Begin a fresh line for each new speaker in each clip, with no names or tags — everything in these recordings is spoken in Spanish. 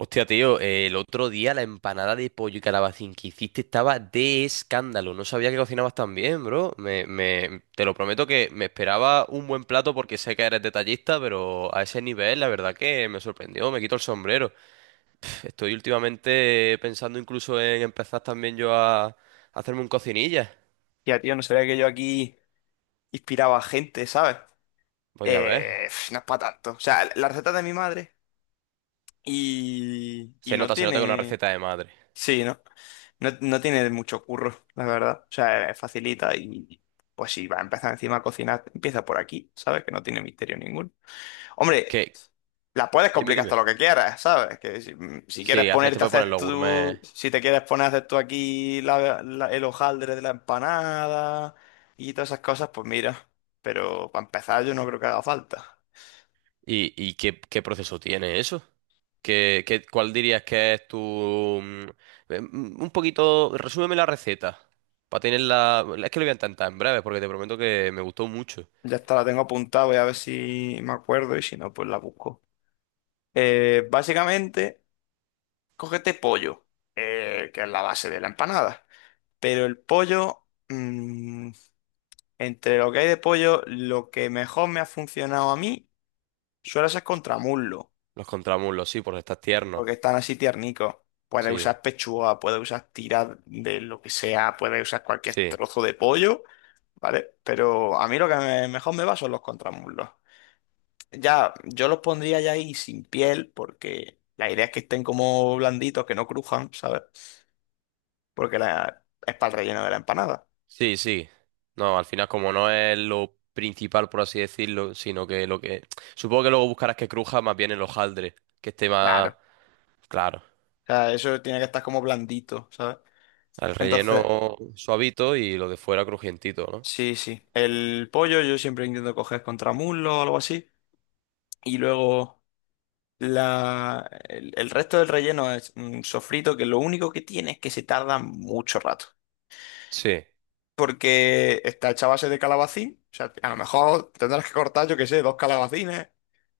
Hostia, tío, el otro día la empanada de pollo y calabacín que hiciste estaba de escándalo. No sabía que cocinabas tan bien, bro. Te lo prometo que me esperaba un buen plato porque sé que eres detallista, pero a ese nivel la verdad que me sorprendió, me quito el sombrero. Estoy últimamente pensando incluso en empezar también yo a hacerme un cocinilla.
Ya, tío, no sabía que yo aquí inspiraba a gente, ¿sabes?
Pues ya ves.
No es para tanto. O sea, la receta de mi madre y no
Se nota que es una
tiene...
receta de madre.
Sí, ¿no? ¿No? No tiene mucho curro, la verdad. O sea, es facilita y pues si va a empezar encima a cocinar, empieza por aquí, ¿sabes? Que no tiene misterio ninguno. Hombre,
¿Qué?
la puedes
Dime,
complicar hasta
dime.
lo que quieras, ¿sabes? Que si, si quieres
Sí, al final te
ponerte a
puedes poner
hacer
los gourmet.
tú, si te quieres poner a hacer tú aquí el hojaldre de la empanada y todas esas cosas, pues mira. Pero para empezar yo no creo que haga falta.
¿Y, qué proceso tiene eso? ¿ Cuál dirías que es tu... un poquito, resúmeme la receta. Para tenerla... Es que lo voy a intentar en breve porque te prometo que me gustó mucho.
Ya está, la tengo apuntada, voy a ver si me acuerdo y si no, pues la busco. Básicamente, cógete pollo, que es la base de la empanada. Pero el pollo, entre lo que hay de pollo, lo que mejor me ha funcionado a mí suele ser contramullo,
Los contramuslos, sí, porque estás tierno.
porque están así tiernicos. Puedes
Sí,
usar pechuga, puedes usar tiras de lo que sea, puedes usar cualquier
sí,
trozo de pollo, ¿vale? Pero a mí lo que mejor me va son los contramuslos. Ya, yo los pondría ya ahí sin piel, porque la idea es que estén como blanditos, que no crujan, ¿sabes? Porque la, es para el relleno de la empanada.
sí, sí. No, al final como no es lo principal, por así decirlo, sino que lo que... Supongo que luego buscarás que cruja más bien el hojaldre, que esté
Claro.
más...
O
Claro,
sea, eso tiene que estar como blandito, ¿sabes?
el
Entonces,
relleno suavito y lo de fuera crujientito, ¿no?
sí, sí. El pollo yo siempre intento coger contramuslo o algo así. Y luego. El resto del relleno es un sofrito que lo único que tiene es que se tarda mucho rato.
Sí.
Porque está hecha a base de calabacín. O sea, a lo mejor tendrás que cortar, yo qué sé, dos calabacines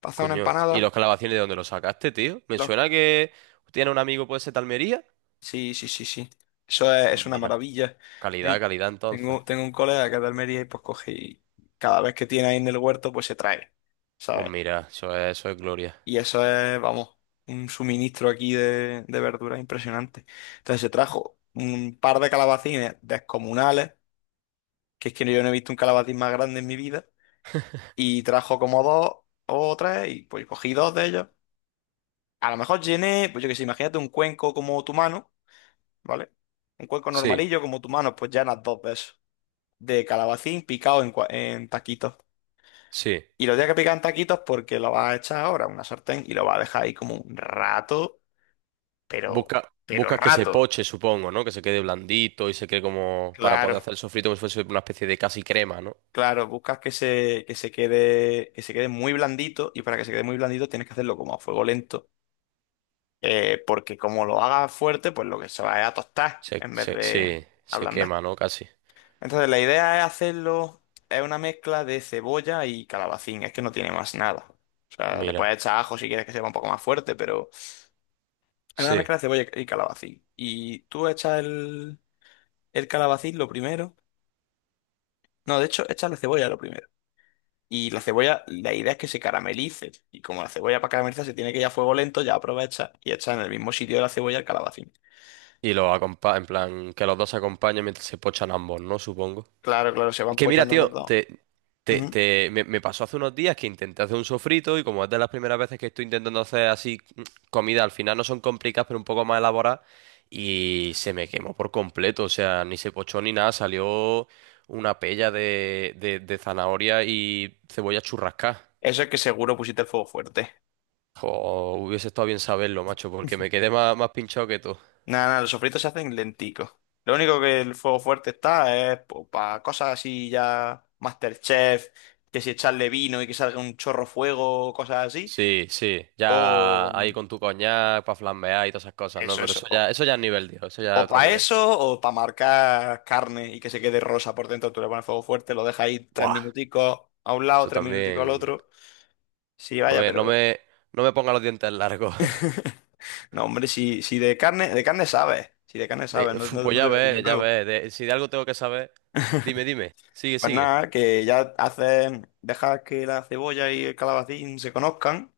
para hacer una
Coño. ¿Y
empanada.
los calabacines de dónde los sacaste, tío? Me
Los-
suena que tiene un amigo, puede ser de Almería.
Sí, sí, sí, sí. Eso
Pues
es una
mira.
maravilla.
Calidad,
Ten-
calidad entonces.
tengo un colega que es de Almería y pues coge y cada vez que tiene ahí en el huerto, pues se trae.
Pues
¿Sabes?
mira, eso es gloria.
Y eso es, vamos, un suministro aquí de verduras impresionante. Entonces se trajo un par de calabacines descomunales, que es que yo no he visto un calabacín más grande en mi vida, y trajo como dos o tres, y pues cogí dos de ellos. A lo mejor llené, pues yo qué sé, imagínate un cuenco como tu mano, ¿vale? Un cuenco
Sí,
normalillo como tu mano, pues llenas dos de esos, de calabacín picado en, en taquitos.
sí.
Y lo tienes que picar en taquitos porque lo vas a echar ahora a una sartén y lo vas a dejar ahí como un rato pero,
Busca,
pero
buscas que se
rato.
poche, supongo, ¿no? Que se quede blandito y se quede como para
Claro,
poder hacer el sofrito como si fuese una especie de casi crema, ¿no?
claro, buscas que se quede muy blandito y para que se quede muy blandito tienes que hacerlo como a fuego lento, porque como lo hagas fuerte, pues lo que se va es a tostar en vez de
Sí, se
ablandar.
quema, ¿no? Casi.
Entonces la idea es hacerlo, es una mezcla de cebolla y calabacín, es que no tiene más nada. O sea, le
Mira.
puedes echar ajo si quieres que sepa un poco más fuerte, pero es una
Sí.
mezcla de cebolla y calabacín. Y tú echas el calabacín lo primero. No, de hecho, echas la cebolla lo primero. Y la cebolla, la idea es que se caramelice. Y como la cebolla para caramelizar se tiene que ir a fuego lento, ya aprovecha y echa en el mismo sitio de la cebolla el calabacín.
Y los acompa en plan, que los dos se acompañen mientras se pochan ambos, ¿no? Supongo.
Claro, claro, se
Es
van
que mira,
pochando los
tío,
dos. Ujú.
me pasó hace unos días que intenté hacer un sofrito y como es de las primeras veces que estoy intentando hacer así comida, al final no son complicadas, pero un poco más elaboradas, y se me quemó por completo, o sea, ni se pochó ni nada, salió una pella de zanahoria y cebolla churrascada.
Eso es que seguro pusiste el fuego fuerte.
Jo, hubiese estado bien saberlo, macho, porque me quedé más, más pinchado que tú.
Nada, nada, los sofritos se hacen lenticos. Lo único que el fuego fuerte está es para cosas así ya MasterChef, que si echarle vino y que salga un chorro fuego, cosas así.
Sí, sí, ya ahí
O
con tu coñac para flambear y todas esas cosas, ¿no?
eso,
Pero
eso.
eso ya es nivel, tío, eso ya
O
es otro
para
nivel.
eso, o para marcar carne y que se quede rosa por dentro, tú le pones fuego fuerte, lo dejas ahí tres
¡Buah!
minuticos a un lado,
Eso
tres minuticos al
también.
otro. Sí,
No
vaya,
me, no
pero...
me, no me ponga los dientes largos.
No, hombre, si, si de carne, de carne sabes, si de carne
De-
sabes, no,
uf,
no,
pues
no te
ya
voy a decir nada
ves, ya
nuevo.
ves. De- si de algo tengo que saber, dime, dime. Sigue,
Pues
sigue.
nada, que ya haces, dejas que la cebolla y el calabacín se conozcan,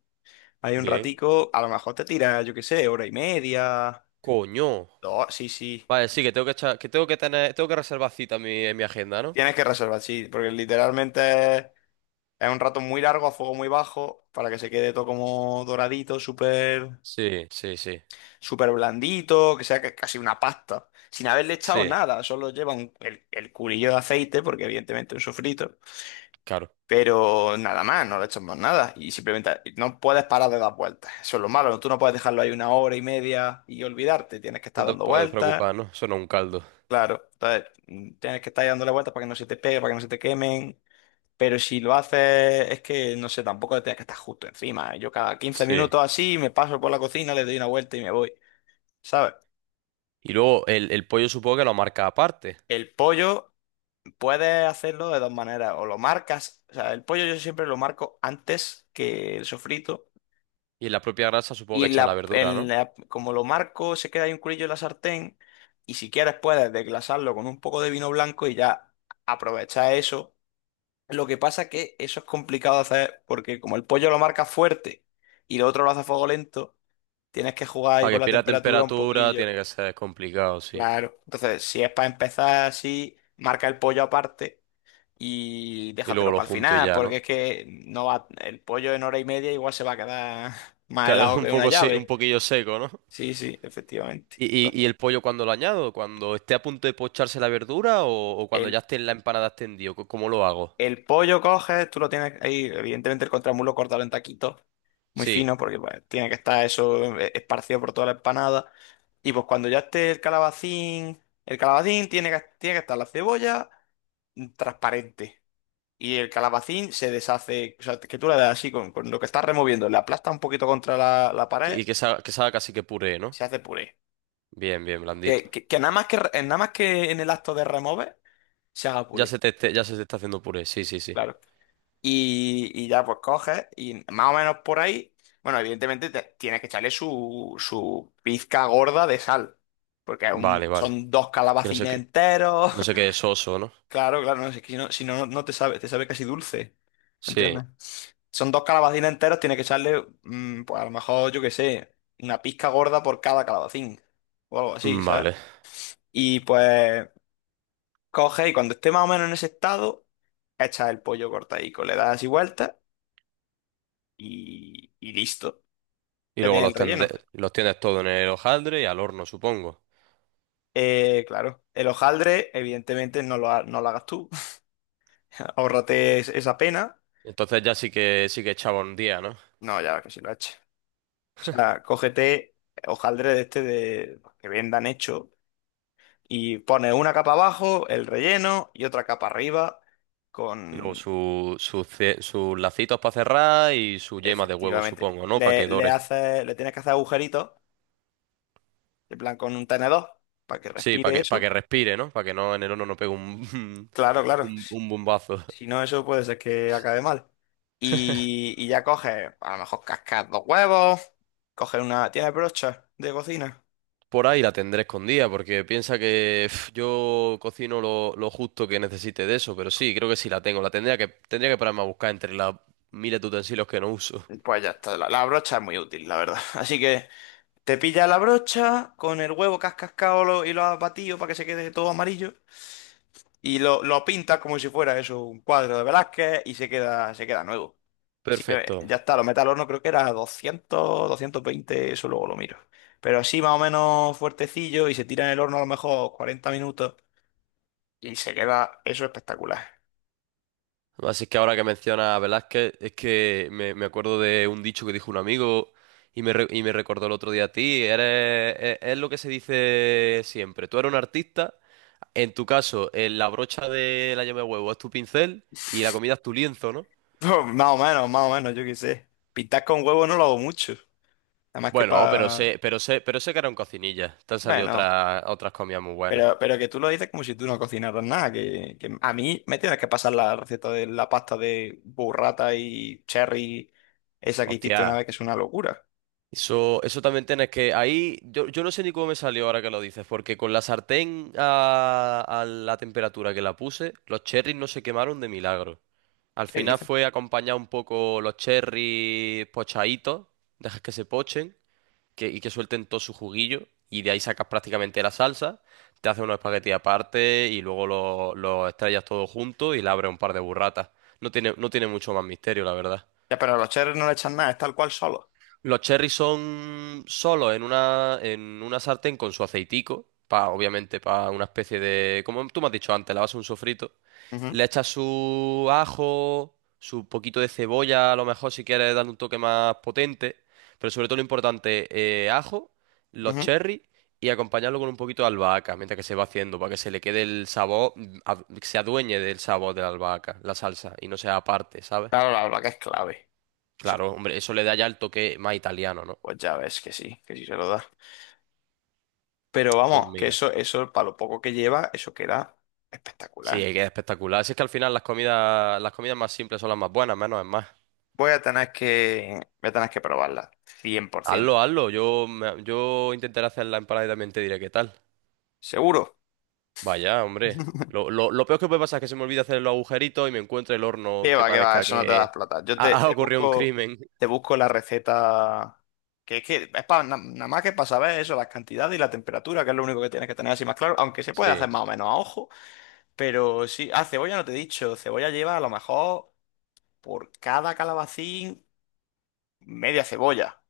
hay un
Bien.
ratico, a lo mejor te tiras, yo qué sé, hora y media,
Coño.
dos, sí, sí.
Vale, sí, que tengo que echar- que tengo que tener, tengo que reservar cita en mi agenda, ¿no?
Tienes que reservar, sí, porque literalmente es un rato muy largo, a fuego muy bajo, para que se quede todo como doradito, súper,
Sí, sí, sí.
súper blandito, que sea casi una pasta. Sin haberle echado
Sí,
nada, solo lleva el culillo de aceite, porque evidentemente es un sofrito.
claro.
Pero nada más, no le echas más nada. Y simplemente no puedes parar de dar vueltas. Eso es lo malo, tú no puedes dejarlo ahí una hora y media y olvidarte. Tienes que
No
estar
te
dando
puedes
vueltas.
preocupar, ¿no? Eso no es un caldo.
Claro, entonces tienes que estar ahí dándole vueltas para que no se te pegue, para que no se te quemen. Pero si lo haces, es que no sé, tampoco te tienes que estar justo encima. Yo cada quince
Sí.
minutos así me paso por la cocina, le doy una vuelta y me voy. ¿Sabes?
Y luego el pollo supongo que lo marca aparte.
El pollo puedes hacerlo de dos maneras. O lo marcas, o sea, el pollo yo siempre lo marco antes que el sofrito.
Y en la propia grasa supongo
Y
que
en
echar la verdura, ¿no?
como lo marco, se queda ahí un culillo en la sartén. Y si quieres, puedes desglasarlo con un poco de vino blanco y ya aprovechar eso. Lo que pasa que eso es complicado de hacer porque como el pollo lo marca fuerte y lo otro lo hace a fuego lento. Tienes que jugar ahí
Para
con
que
la
pierda
temperatura un
temperatura tiene
poquillo.
que ser complicado, sí.
Claro. Entonces, si es para empezar así, marca el pollo aparte y
Y luego
déjatelo
lo
para el
junto y
final,
ya, ¿no?
porque es que no va, el pollo en hora y media igual se va a quedar más
Claro,
helado
un
que una
poco, se- un
llave.
poquillo seco, ¿no?
Sí, sí, efectivamente.
¿Y, y
Entonces,
el pollo cuando lo añado? ¿Cuando esté a punto de pocharse la verdura o cuando ya
el,
esté en la empanada extendido? Co- ¿Cómo lo hago?
el pollo coges, tú lo tienes ahí, evidentemente el contramulo cortado en taquitos, muy
Sí,
fino, porque pues, tiene que estar eso esparcido por toda la empanada. Y pues cuando ya esté el calabacín tiene que estar la cebolla transparente. Y el calabacín se deshace, o sea, que tú le das así con lo que estás removiendo, le aplastas un poquito contra la
sí,
pared,
y que salga casi que puré, ¿no?
se hace puré.
Bien, bien, blandito.
Que nada más que, nada más que en el acto de remover, se haga
Ya
puré,
se te, esté- ya se te está haciendo puré, sí, sí, sí.
claro. Y ya pues coges y más o menos por ahí, bueno, evidentemente tienes que echarle su, su pizca gorda de sal, porque es
Vale, vale.
son dos
Que no sé
calabacines
qué,
enteros.
no sé qué es soso, ¿no?
Claro, claro, no, si es que si no, si no, no te sabe, te sabe casi dulce,
Sí,
¿entiendes? Son dos calabacines enteros, tiene que echarle, pues a lo mejor, yo qué sé, una pizca gorda por cada calabacín, o algo así, ¿sabes?
vale.
Y pues coge y cuando esté más o menos en ese estado, echa el pollo cortadico, le das así vuelta y listo,
Y
ya
luego
tienes
los,
el relleno.
tende- los tienes todo en el hojaldre y al horno, supongo.
Claro, el hojaldre, evidentemente, no lo, no lo hagas tú, ahórrate esa pena,
Entonces ya sí que echaba un día, ¿no?
no, ya que si lo eches. O sea, cógete hojaldre de este de que vendan hecho y pones una capa abajo, el relleno y otra capa arriba
Y luego
con...
su, su ce- sus lacitos para cerrar y su yema de huevo,
Efectivamente.
supongo, ¿no? Para que dore.
Le tienes que hacer agujeritos, en plan con un tenedor, para que
Sí,
respire
para que
eso.
respire, ¿no? Para que no en el horno no pegue un,
Claro, claro.
un bombazo.
Si no, eso puede ser que acabe mal. Y ya coges, a lo mejor cascas dos huevos, coges una... ¿Tienes brocha de cocina?
Por ahí la tendré escondida, porque piensa que pf, yo cocino lo justo que necesite de eso, pero sí, creo que sí la tengo. La tendría que pararme a buscar entre las miles de utensilios que no uso.
Pues ya está, la brocha es muy útil, la verdad. Así que te pilla la brocha con el huevo que has cascado y lo has batido para que se quede todo amarillo. Y lo pintas como si fuera eso, un cuadro de Velázquez y se queda nuevo.
Perfecto.
Ya está, lo metes al horno, creo que era 200, 220, eso luego lo miro. Pero así más o menos fuertecillo y se tira en el horno a lo mejor 40 minutos y se queda eso espectacular.
Además, es que ahora que menciona a Velázquez, es que me acuerdo de un dicho que dijo un amigo y me, re- y me recordó el otro día a ti. Eres, es lo que se dice siempre. Tú eres un artista, en tu caso, la brocha de la llama de huevo es tu pincel y la comida es tu lienzo, ¿no?
Más o menos, yo qué sé. Pintar con huevo no lo hago mucho. Además que
Bueno, pero
para...
sé, pero sé, pero sé que era un cocinilla. Te han salido
Bueno.
otras, otras comidas muy buenas.
Pero que tú lo dices como si tú no cocinaras nada, que a mí me tienes que pasar la receta de la pasta de burrata y cherry, esa que hiciste una
Hostia.
vez, que es una locura.
Eso también tienes que. Ahí, yo no sé ni cómo me salió ahora que lo dices, porque con la sartén a la temperatura que la puse, los cherries no se quemaron de milagro. Al
¿Qué
final
dices?
fue acompañar un poco los cherries pochaditos, dejas que se pochen que, y que suelten todo su juguillo, y de ahí sacas prácticamente la salsa, te haces unos espaguetis aparte y luego los estrellas todo junto y le abres un par de burratas. No tiene, no tiene mucho más misterio, la verdad.
Ya, pero a los cherry no le echan nada, es tal cual solo.
Los cherries son solos en una sartén con su aceitico, pa, obviamente para una especie de, como tú me has dicho antes, la base de un sofrito.
Ujú,
Le echas su ajo, su poquito de cebolla, a lo mejor si quieres darle un toque más potente, pero sobre todo lo importante, ajo, los
ujú.
cherries y acompañarlo con un poquito de albahaca mientras que se va haciendo, para que se le quede el sabor, ad- que se adueñe del sabor de la albahaca, la salsa, y no sea aparte, ¿sabes?
Claro, la verdad que es clave. Eso,
Claro, hombre, eso le da ya el toque más italiano, ¿no?
pues ya ves que sí se lo da. Pero
Pues
vamos, que
mira.
eso, para lo poco que lleva, eso queda
Sí,
espectacular.
es que es espectacular. Si es que al final las comidas más simples son las más buenas, menos es más.
Voy a tener que probarla, 100%.
Hazlo, hazlo. Yo, me- yo intentaré hacer la empanada y también te diré qué tal.
Seguro.
Vaya, hombre. Lo peor que puede pasar es que se me olvide hacer los agujeritos y me encuentre el horno que
Qué va,
parezca
eso no te da
que
plata.
ha, ha ocurrido un crimen.
Te busco la receta. Que es para nada más que para saber eso, las cantidades y la temperatura, que es lo único que tienes que tener así más claro. Aunque se puede hacer
Sí,
más o menos a ojo, pero sí. Ah, cebolla no te he dicho. Cebolla lleva a lo mejor por cada calabacín media cebolla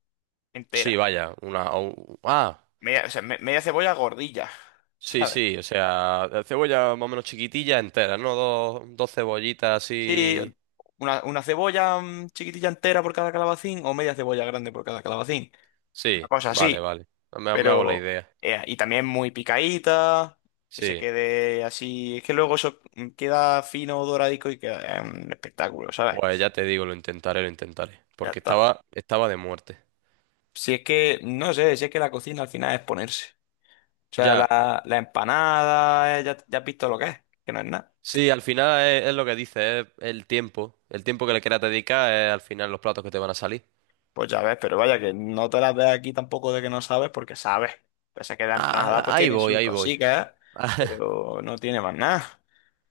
sí,
entera.
vaya. Una. O- ah,
Media, o sea, media cebolla gordilla,
sí,
¿sabes?
sí. O sea, cebolla más o menos chiquitilla entera, ¿no? Dos, dos cebollitas
Sí,
así.
una cebolla chiquitilla entera por cada calabacín o media cebolla grande por cada calabacín. Una
Sí,
cosa
vale,
así.
vale. Me me hago la
Pero
idea.
y también muy picadita, que se
Sí.
quede así, es que luego eso queda fino, doradico y queda un espectáculo,
Pues
¿sabes?
ya te digo, lo intentaré, lo intentaré.
Ya
Porque
está.
estaba, estaba de muerte.
Si es que, no sé, si es que la cocina al final es ponerse. O sea,
Ya.
la empanada, ya, ya has visto lo que es, que no es nada.
Sí, al final es lo que dice, es el tiempo. El tiempo que le quieras dedicar es al final los platos que te van a salir.
Pues ya ves, pero vaya que no te las ves aquí tampoco de que no sabes, porque sabes. Pese a que la empanada
Ah,
pues
ahí
tiene
voy,
sus
ahí voy.
cositas, pero no tiene más nada.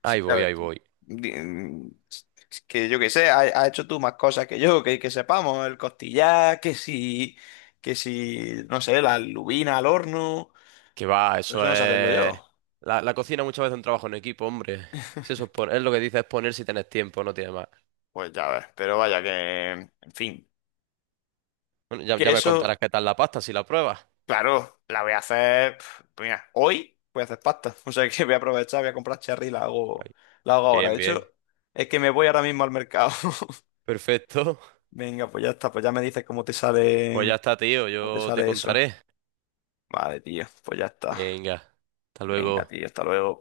Ahí
Sí, a
voy,
ver,
ahí voy.
di- mm, s- que yo que sé, ha hecho tú más cosas que yo, que sepamos, el costillar, que si, no sé, la lubina al horno,
Que va,
pero eso
eso
no sé hacerlo
es...
yo.
La cocina muchas veces es un trabajo en equipo, hombre. Si eso es, pon- es lo que dice, es poner si tienes tiempo, no tienes más.
Pues ya ves, pero vaya que, en fin,
Bueno, ya,
que
ya me contarás
eso,
qué tal la pasta si la pruebas.
claro, la voy a hacer, pf, pues mira, hoy voy a hacer pasta, o sea que voy a aprovechar, voy a comprar cherry y
Ahí.
la hago ahora.
Bien,
De
bien.
hecho, es que me voy ahora mismo al mercado.
Perfecto.
Venga, pues ya está, pues ya me dices
Pues ya está, tío.
cómo te
Yo te
sale eso.
contaré.
Vale, tío, pues ya está.
Venga. Hasta
Venga,
luego.
tío, hasta luego.